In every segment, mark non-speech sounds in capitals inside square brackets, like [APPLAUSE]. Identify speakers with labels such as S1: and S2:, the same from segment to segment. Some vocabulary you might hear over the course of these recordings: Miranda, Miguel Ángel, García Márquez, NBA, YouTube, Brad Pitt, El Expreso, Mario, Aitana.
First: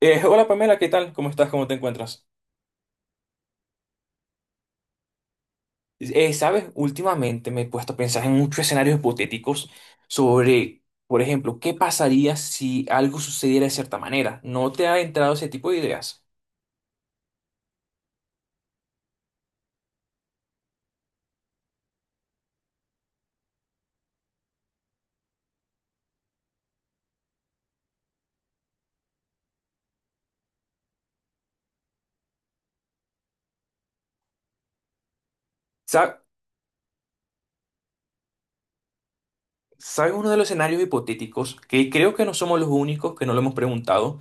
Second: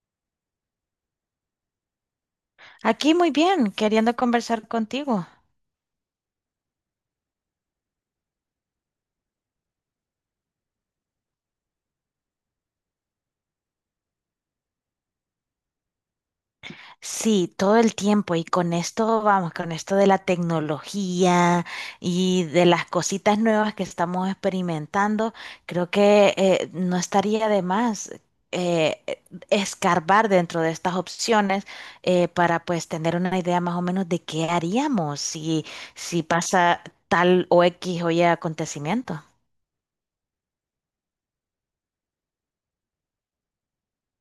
S1: Hola Pamela, ¿qué tal? ¿Cómo estás? ¿Cómo te encuentras?
S2: Aquí muy bien, queriendo conversar contigo.
S1: Sabes, últimamente me he puesto a pensar en muchos escenarios hipotéticos sobre, por ejemplo, qué pasaría si algo sucediera de cierta manera. ¿No te ha entrado ese tipo de ideas?
S2: Sí, todo el tiempo y con esto, vamos, con esto de la tecnología y de las cositas nuevas que estamos experimentando, creo que no estaría de más eh, eh, escarbar dentro de estas opciones para pues tener una idea más o menos de qué haríamos si,
S1: Sa-
S2: si pasa tal o X o Y acontecimiento.
S1: ¿Sabes uno de los escenarios hipotéticos? Que creo que no somos los únicos que no lo hemos preguntado,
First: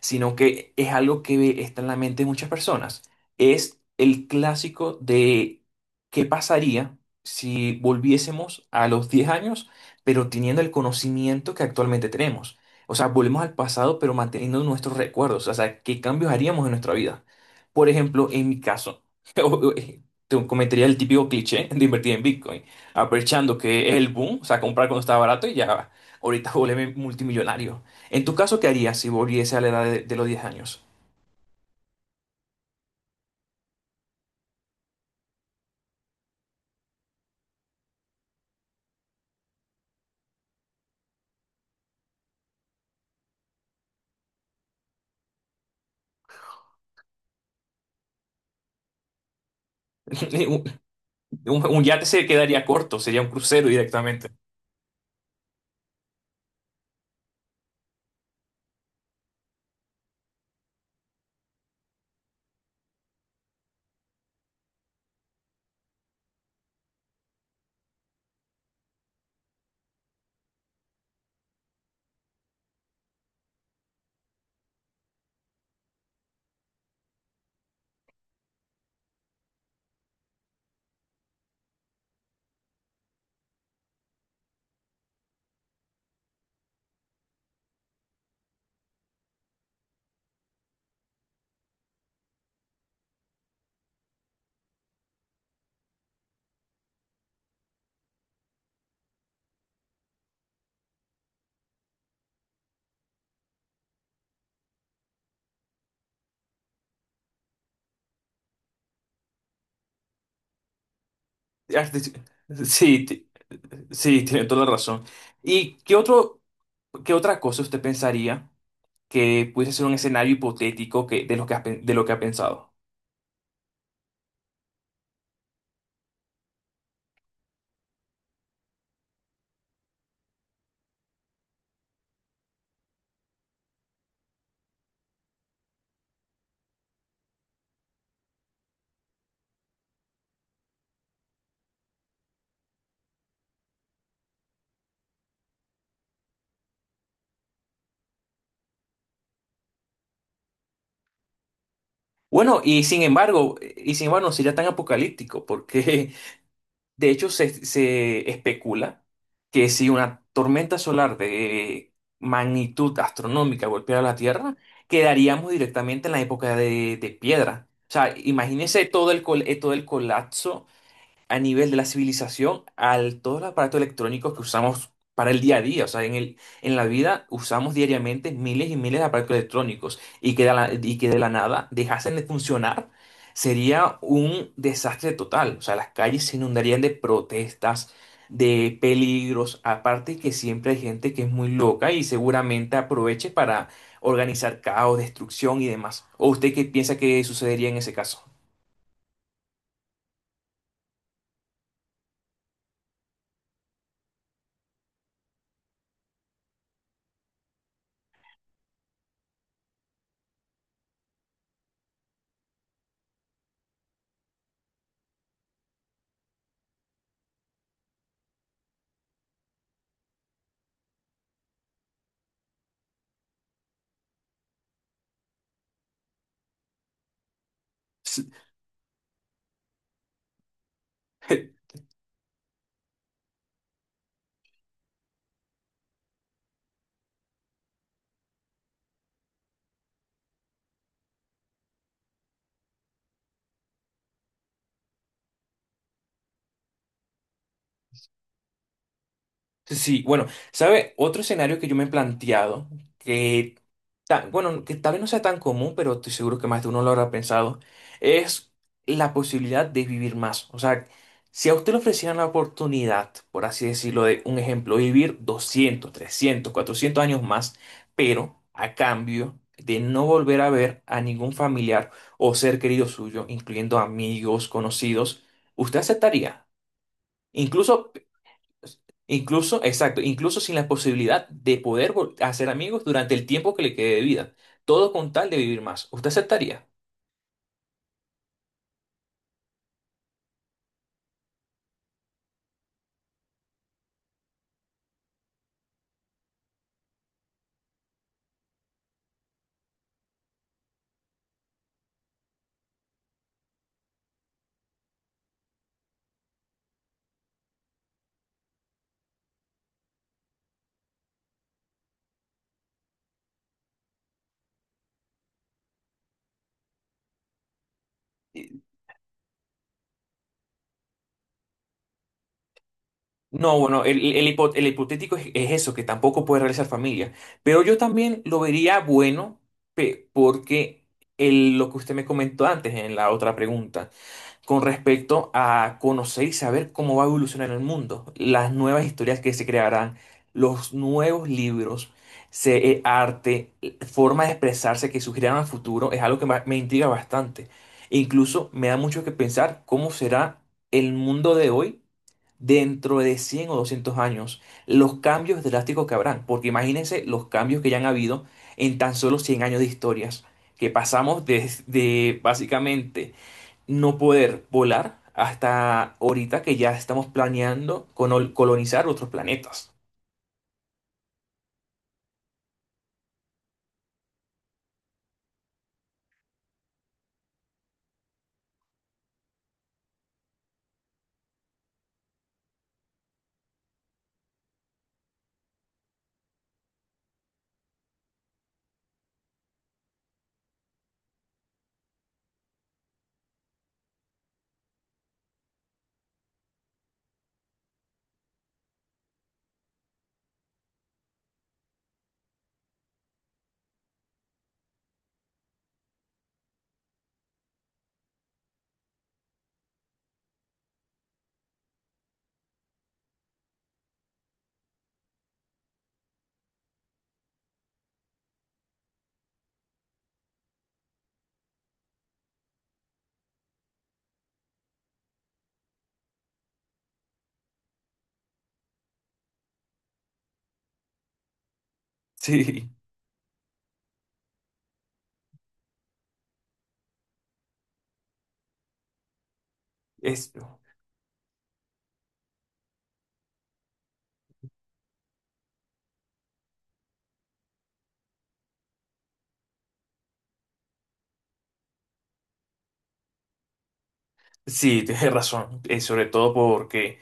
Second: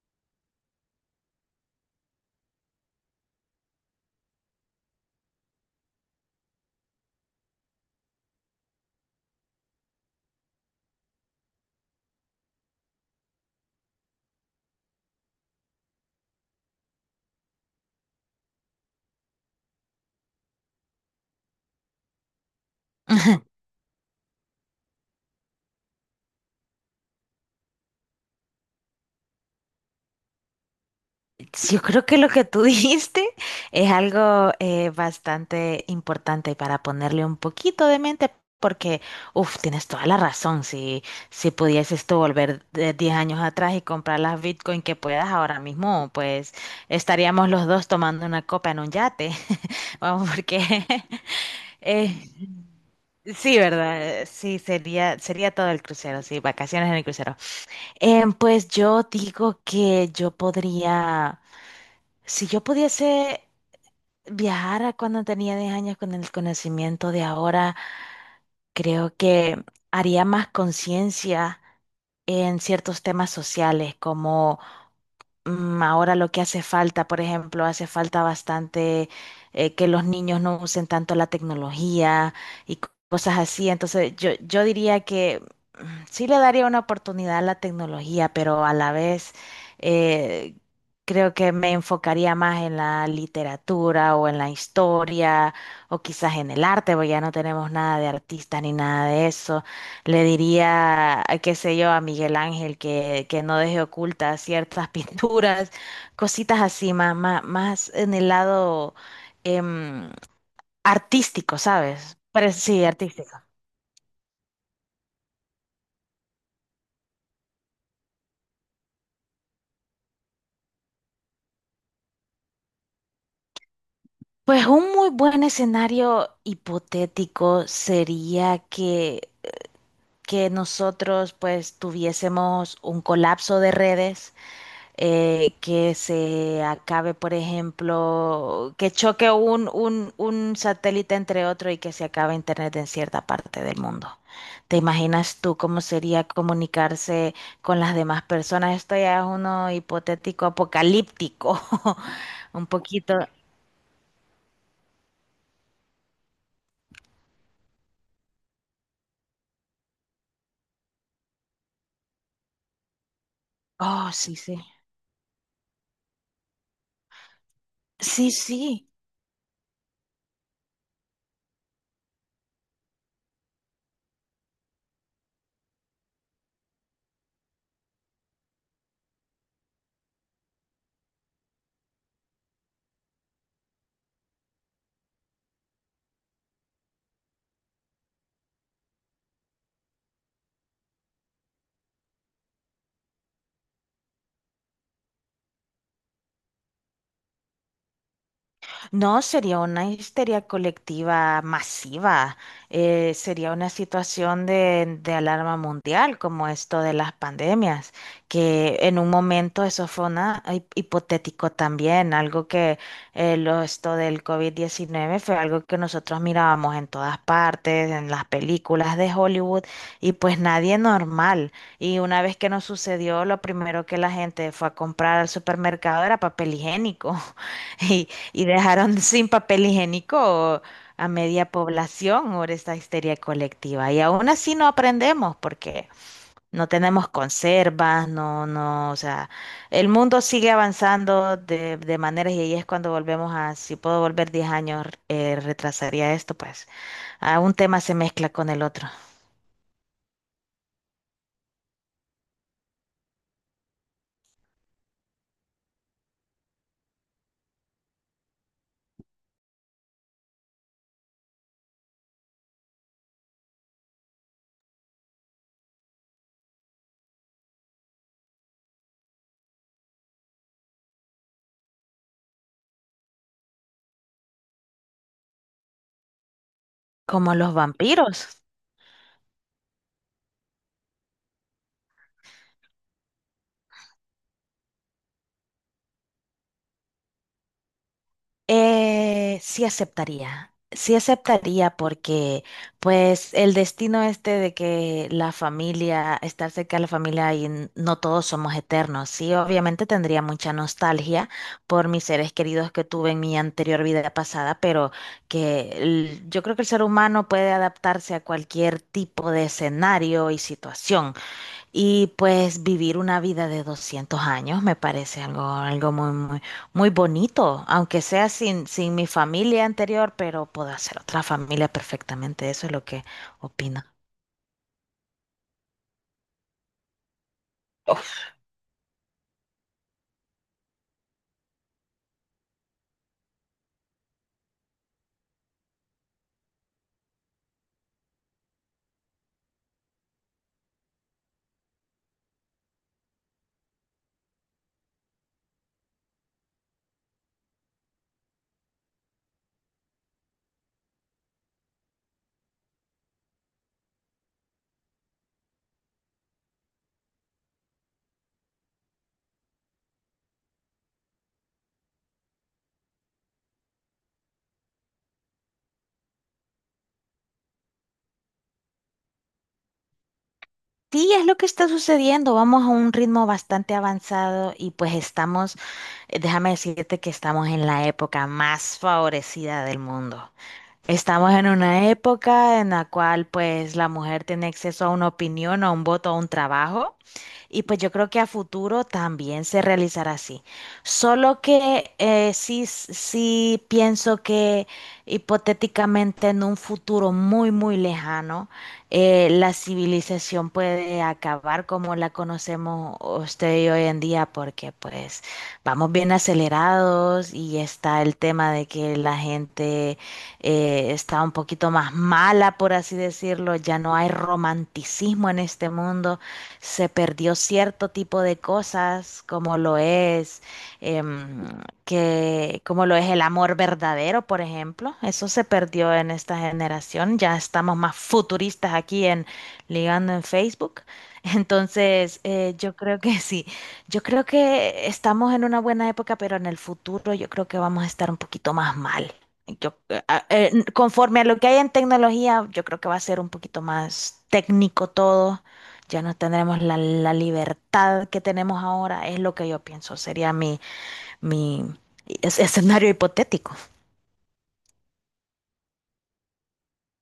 S1: sino que es algo que está en la mente de muchas personas. Es el clásico de qué pasaría si volviésemos a los 10 años, pero teniendo el conocimiento que actualmente tenemos. O sea, volvemos al pasado, pero manteniendo nuestros recuerdos. O sea, ¿qué cambios haríamos en nuestra vida? Por ejemplo, en mi caso, [LAUGHS] te comentaría el típico cliché de invertir en Bitcoin
S2: [LAUGHS]
S1: aprovechando que es el boom, o sea, comprar cuando estaba barato y ya ahorita [LAUGHS] volverme multimillonario. En tu caso, ¿qué harías si volviese a la edad de los 10 años?
S2: Sí, yo creo que lo que tú [LAUGHS] dijiste es algo bastante importante para ponerle un poquito de mente, porque, uff, tienes toda la razón. Si, si pudieses tú volver de 10 años atrás y comprar las Bitcoin que puedas ahora mismo, pues estaríamos los dos tomando una copa en un yate. [LAUGHS] Vamos,
S1: [LAUGHS]
S2: porque
S1: Un, un-
S2: [LAUGHS]
S1: un yate
S2: eh,
S1: se quedaría corto, sería un
S2: sí,
S1: crucero
S2: ¿verdad?
S1: directamente.
S2: Sí, sería todo el crucero, sí, vacaciones en el crucero. Pues yo digo que yo podría, si yo pudiese viajar a cuando tenía 10 años con el conocimiento de ahora, creo que haría más conciencia en ciertos temas sociales, como. Ahora lo que hace falta, por ejemplo, hace falta bastante que los niños no usen tanto la tecnología y cosas así. Entonces, yo diría que mm, sí le daría una oportunidad a la tecnología, pero a la vez eh, creo que me enfocaría más en la literatura o en la historia o quizás en el arte, porque ya no tenemos nada de artistas ni nada de eso. Le diría, qué sé yo, a Miguel Ángel que, no deje ocultas ciertas [LAUGHS] pinturas, cositas así, más en el lado em, artístico, ¿sabes? Pero sí,
S1: Sí,
S2: artístico.
S1: sí, tiene toda la razón. ¿Y qué otro, qué otra cosa usted pensaría que pudiese ser un escenario hipotético que, de lo que ha, de lo que ha pensado?
S2: Pues un muy buen escenario hipotético sería que nosotros pues tuviésemos un colapso de redes que se acabe, por ejemplo, que choque un satélite entre otro y que se acabe Internet en cierta parte del mundo. ¿Te imaginas tú cómo sería comunicarse con las demás personas? Esto ya es uno hipotético apocalíptico, [LAUGHS]
S1: Bueno,
S2: un poquito.
S1: y sin embargo, no sería tan apocalíptico, porque de hecho, se especula que si una tormenta solar de magnitud astronómica golpeara
S2: Oh,
S1: la
S2: sí,
S1: Tierra,
S2: sí.
S1: quedaríamos directamente en la época de piedra. O sea,
S2: Sí,
S1: imagínese
S2: sí.
S1: todo el, todo el colapso a nivel de la civilización al todos los aparatos electrónicos que usamos para el día a día. O sea, en la vida usamos diariamente miles y miles de aparatos electrónicos y que de la, y que de la nada dejasen de funcionar. Sería un desastre total. O sea, las calles se inundarían de protestas, de peligros. Aparte que siempre hay gente que es muy loca y seguramente aproveche para organizar caos, destrucción y demás. ¿O usted qué piensa que sucedería en ese caso?
S2: No, sería una histeria colectiva masiva, sería una situación de alarma mundial como esto de las pandemias, que en un momento eso fue una hipotético también, algo que esto del COVID-19 fue algo que nosotros mirábamos en todas partes, en las películas de Hollywood, y pues nadie normal. Y una vez que nos sucedió, lo primero que la gente fue a comprar al supermercado era papel higiénico. [LAUGHS] Y, y dejaron [LAUGHS] sin papel higiénico a media
S1: [LAUGHS]
S2: población por esta histeria colectiva. Y aún así no aprendemos porque no tenemos conservas, no, no, o sea, el mundo sigue avanzando de maneras y ahí es cuando volvemos a, si puedo volver 10 años, retrasaría esto, pues a un tema se mezcla con el otro,
S1: Sí, bueno, ¿sabe? Otro escenario que yo me he planteado, que, bueno, que tal vez no sea tan común, pero estoy seguro que más de uno lo habrá pensado, es la posibilidad de vivir más. O sea, si a usted le ofrecieran la oportunidad, por así decirlo, de un ejemplo, vivir 200, 300, 400 años más, pero a cambio de no volver a ver a ningún familiar o ser querido suyo, incluyendo amigos, conocidos, ¿usted aceptaría?
S2: como los
S1: Incluso,
S2: vampiros.
S1: incluso, exacto, incluso sin la posibilidad de poder hacer amigos durante el tiempo que le quede de vida. Todo con tal de vivir más. ¿Usted aceptaría?
S2: Sí aceptaría, sí aceptaría porque pues el destino este de que la familia, estar cerca de la familia y no todos somos eternos, sí, obviamente tendría mucha nostalgia por mis seres queridos que tuve en mi anterior vida pasada, pero yo creo que el ser humano puede adaptarse a cualquier tipo de escenario y situación. Y pues vivir una vida de 200 años me parece algo, algo muy bonito, aunque sea sin, sin mi familia anterior, pero puedo hacer otra familia perfectamente. Eso es lo que
S1: No,
S2: opino.
S1: bueno, el hipotético es eso, que tampoco puede realizar familia. Pero yo también lo vería bueno, porque lo que usted me comentó antes en la otra pregunta, con respecto a conocer y saber cómo va a evolucionar el mundo, las nuevas historias que se crearán, los nuevos libros, arte, forma de expresarse que surgirán al futuro, es algo que me intriga bastante. E incluso me da mucho que pensar cómo será el mundo de hoy dentro de 100 o 200 años, los cambios drásticos que habrán, porque imagínense los cambios que ya han habido en tan solo 100 años de historias, que pasamos desde básicamente no poder volar hasta ahorita que ya estamos planeando colonizar otros planetas. [LAUGHS]
S2: Sí, es lo que está sucediendo. Vamos a un ritmo bastante avanzado y pues estamos, déjame decirte que estamos en la época más favorecida del mundo. Estamos en una época en la cual pues la mujer tiene acceso a una opinión, a un voto, a un trabajo y pues yo creo que a futuro también se realizará así. Solo que sí, sí pienso que hipotéticamente en un futuro muy lejano, la civilización puede acabar como la conocemos usted y hoy en día, porque pues vamos bien acelerados y está el tema de que la gente está un poquito más mala, por así decirlo, ya no hay romanticismo en este mundo, se perdió cierto tipo de cosas, como lo es, em, como lo es el amor verdadero, por ejemplo. Eso se perdió en esta generación. Ya estamos más futuristas aquí en Ligando en Facebook. [LAUGHS] Entonces,
S1: Sí,
S2: yo creo que sí. Yo creo que estamos en una buena época, pero en el futuro yo creo que vamos a estar un poquito más mal.
S1: es,
S2: Conforme a lo que hay en tecnología, yo creo que va a ser un poquito más técnico todo, ya no tendremos la libertad que tenemos ahora, es lo que yo pienso, sería mi escenario hipotético.
S1: sí, tienes razón. Sobre todo porque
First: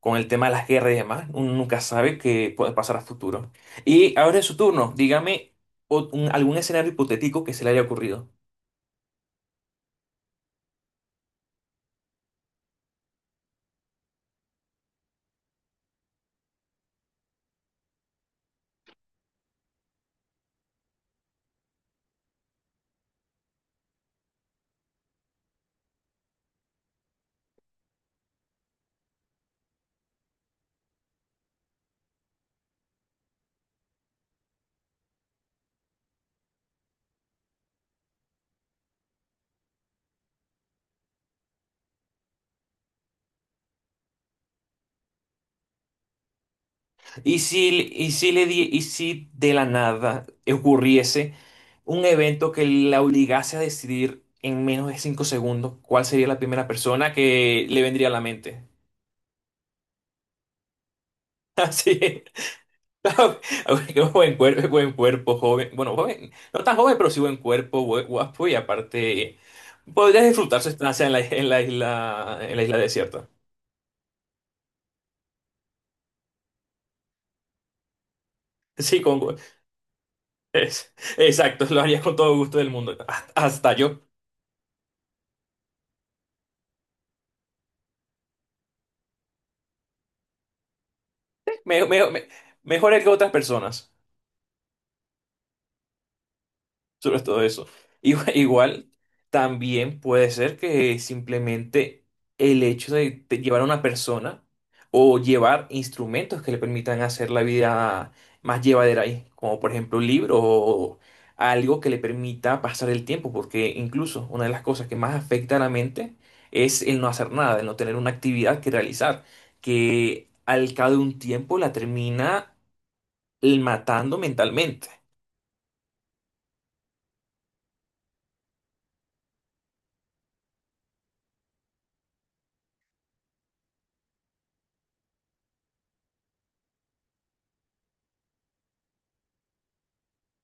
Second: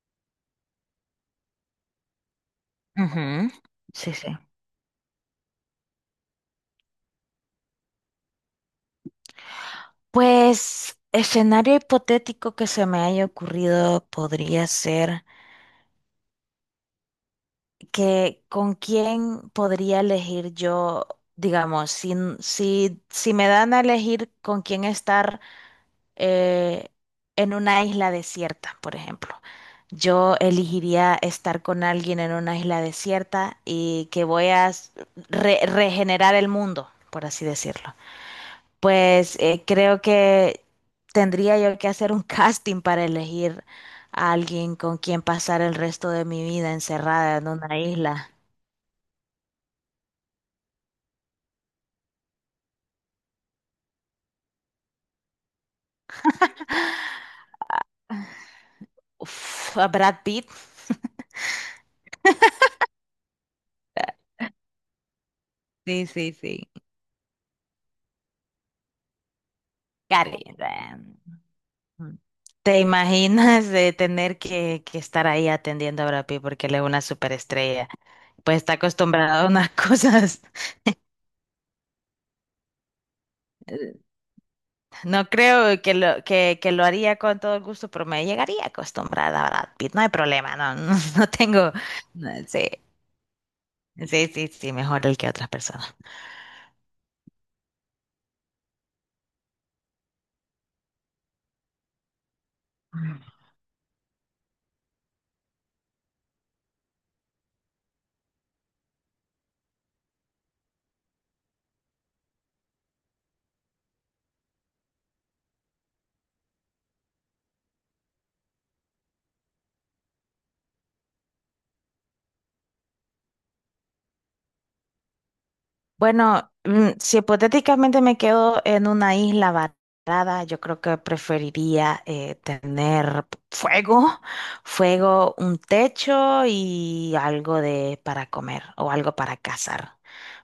S1: con el tema de las guerras y demás, uno nunca sabe qué puede pasar a futuro.
S2: Ujú. Sí,
S1: Y
S2: sí.
S1: ahora es su turno. Dígame algún escenario hipotético que se le haya ocurrido.
S2: Pues escenario hipotético que se me haya ocurrido podría ser que con quién podría elegir yo, digamos, si me dan a elegir con quién estar eh, en una isla desierta, por ejemplo. Yo elegiría estar con alguien en una isla desierta y que voy a regenerar el mundo, por así decirlo. Pues creo que tendría yo que hacer un [LAUGHS] casting para elegir a alguien con quien pasar el resto de mi vida encerrada en una
S1: Y
S2: isla.
S1: si y si de la nada ocurriese un evento que la obligase a decidir en menos de 5 segundos cuál sería la primera persona que le vendría a la mente?
S2: Uf, a Brad Pitt.
S1: [LAUGHS] Así es. [LAUGHS] Qué buen cuerpo, joven. Bueno,
S2: Sí,
S1: joven,
S2: sí,
S1: no
S2: sí.
S1: tan joven, pero sí buen cuerpo, guapo y aparte podrías
S2: Gary.
S1: disfrutar su estancia
S2: Mm.
S1: en la isla
S2: ¿Te
S1: desierta.
S2: imaginas de tener que estar ahí atendiendo a Brad Pitt porque él es una superestrella? Pues está
S1: Sí,
S2: acostumbrado a unas [LAUGHS] cosas.
S1: es- exacto, lo haría con todo gusto del mundo. Hasta
S2: Eh,
S1: yo.
S2: No creo que que lo haría con todo el gusto, pero me llegaría acostumbrada a Brad Pitt. No hay problema, no, no, [LAUGHS] no tengo.
S1: Me- me- me-
S2: No, sí,
S1: Mejor él que otras personas,
S2: sí, sí, sí, mejor el que otras personas.
S1: sobre todo eso. [LAUGHS] Igual, igual también puede ser que simplemente el hecho de llevar a una persona o llevar instrumentos que le permitan hacer la vida más llevadera ahí, como por ejemplo un libro o algo que le permita pasar el tiempo, porque incluso una de las cosas que más afecta a la mente es el no hacer nada, el no tener una actividad que realizar, que al cabo de un tiempo la termina matando mentalmente.
S2: Bueno, si hipotéticamente me quedo en una isla varada, yo creo que preferiría tener fuego, [LAUGHS] fuego, un techo y algo de para comer o algo para cazar,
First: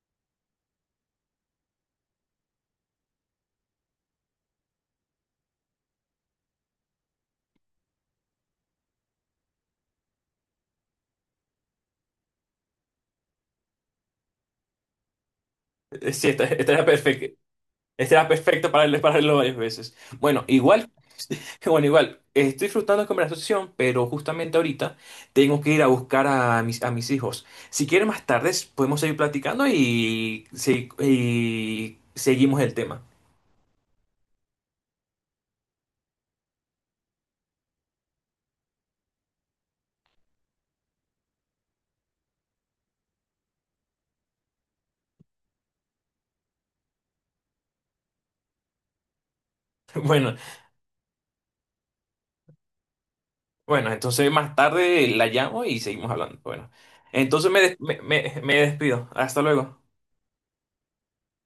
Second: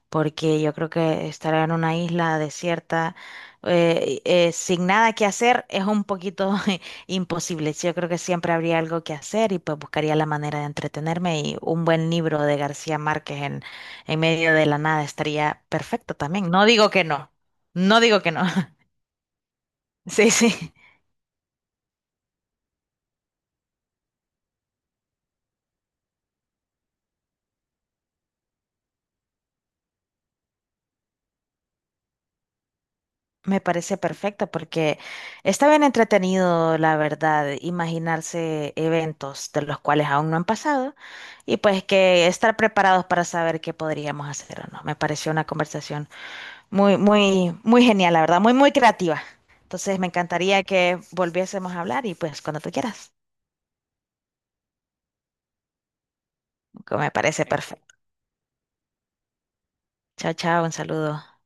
S2: porque yo creo que estar en una isla desierta, sin nada que hacer, es un poquito [LAUGHS] imposible. Yo creo que siempre habría algo que hacer y pues buscaría la manera de entretenerme, y un buen libro de García Márquez en medio de la nada estaría
S1: [LAUGHS]
S2: perfecto
S1: Sí, esta,
S2: también. No
S1: esta era
S2: digo que
S1: perfecta.
S2: no, no
S1: Este
S2: digo
S1: era
S2: que no.
S1: perfecto
S2: [LAUGHS]
S1: [LAUGHS] para leerlo varias veces.
S2: Sí,
S1: Bueno,
S2: sí.
S1: igual, [LAUGHS] bueno, igual, estoy disfrutando la conversación, pero justamente ahorita tengo que ir a buscar a mis hijos. Si quieren más tarde podemos seguir platicando y seguimos el tema. [LAUGHS]
S2: Me parece perfecto porque está bien entretenido, la verdad, imaginarse eventos de los cuales aún no han pasado y pues que estar preparados para saber qué podríamos hacer o no. Me pareció una conversación muy genial, la verdad, muy creativa. Entonces me
S1: Bueno,
S2: encantaría que volviésemos a hablar y pues cuando tú quieras,
S1: bueno, entonces más tarde la llamo y seguimos hablando. Bueno,
S2: que me parece
S1: entonces
S2: perfecto.
S1: me despido. Hasta luego.
S2: Chao, chao, un saludo.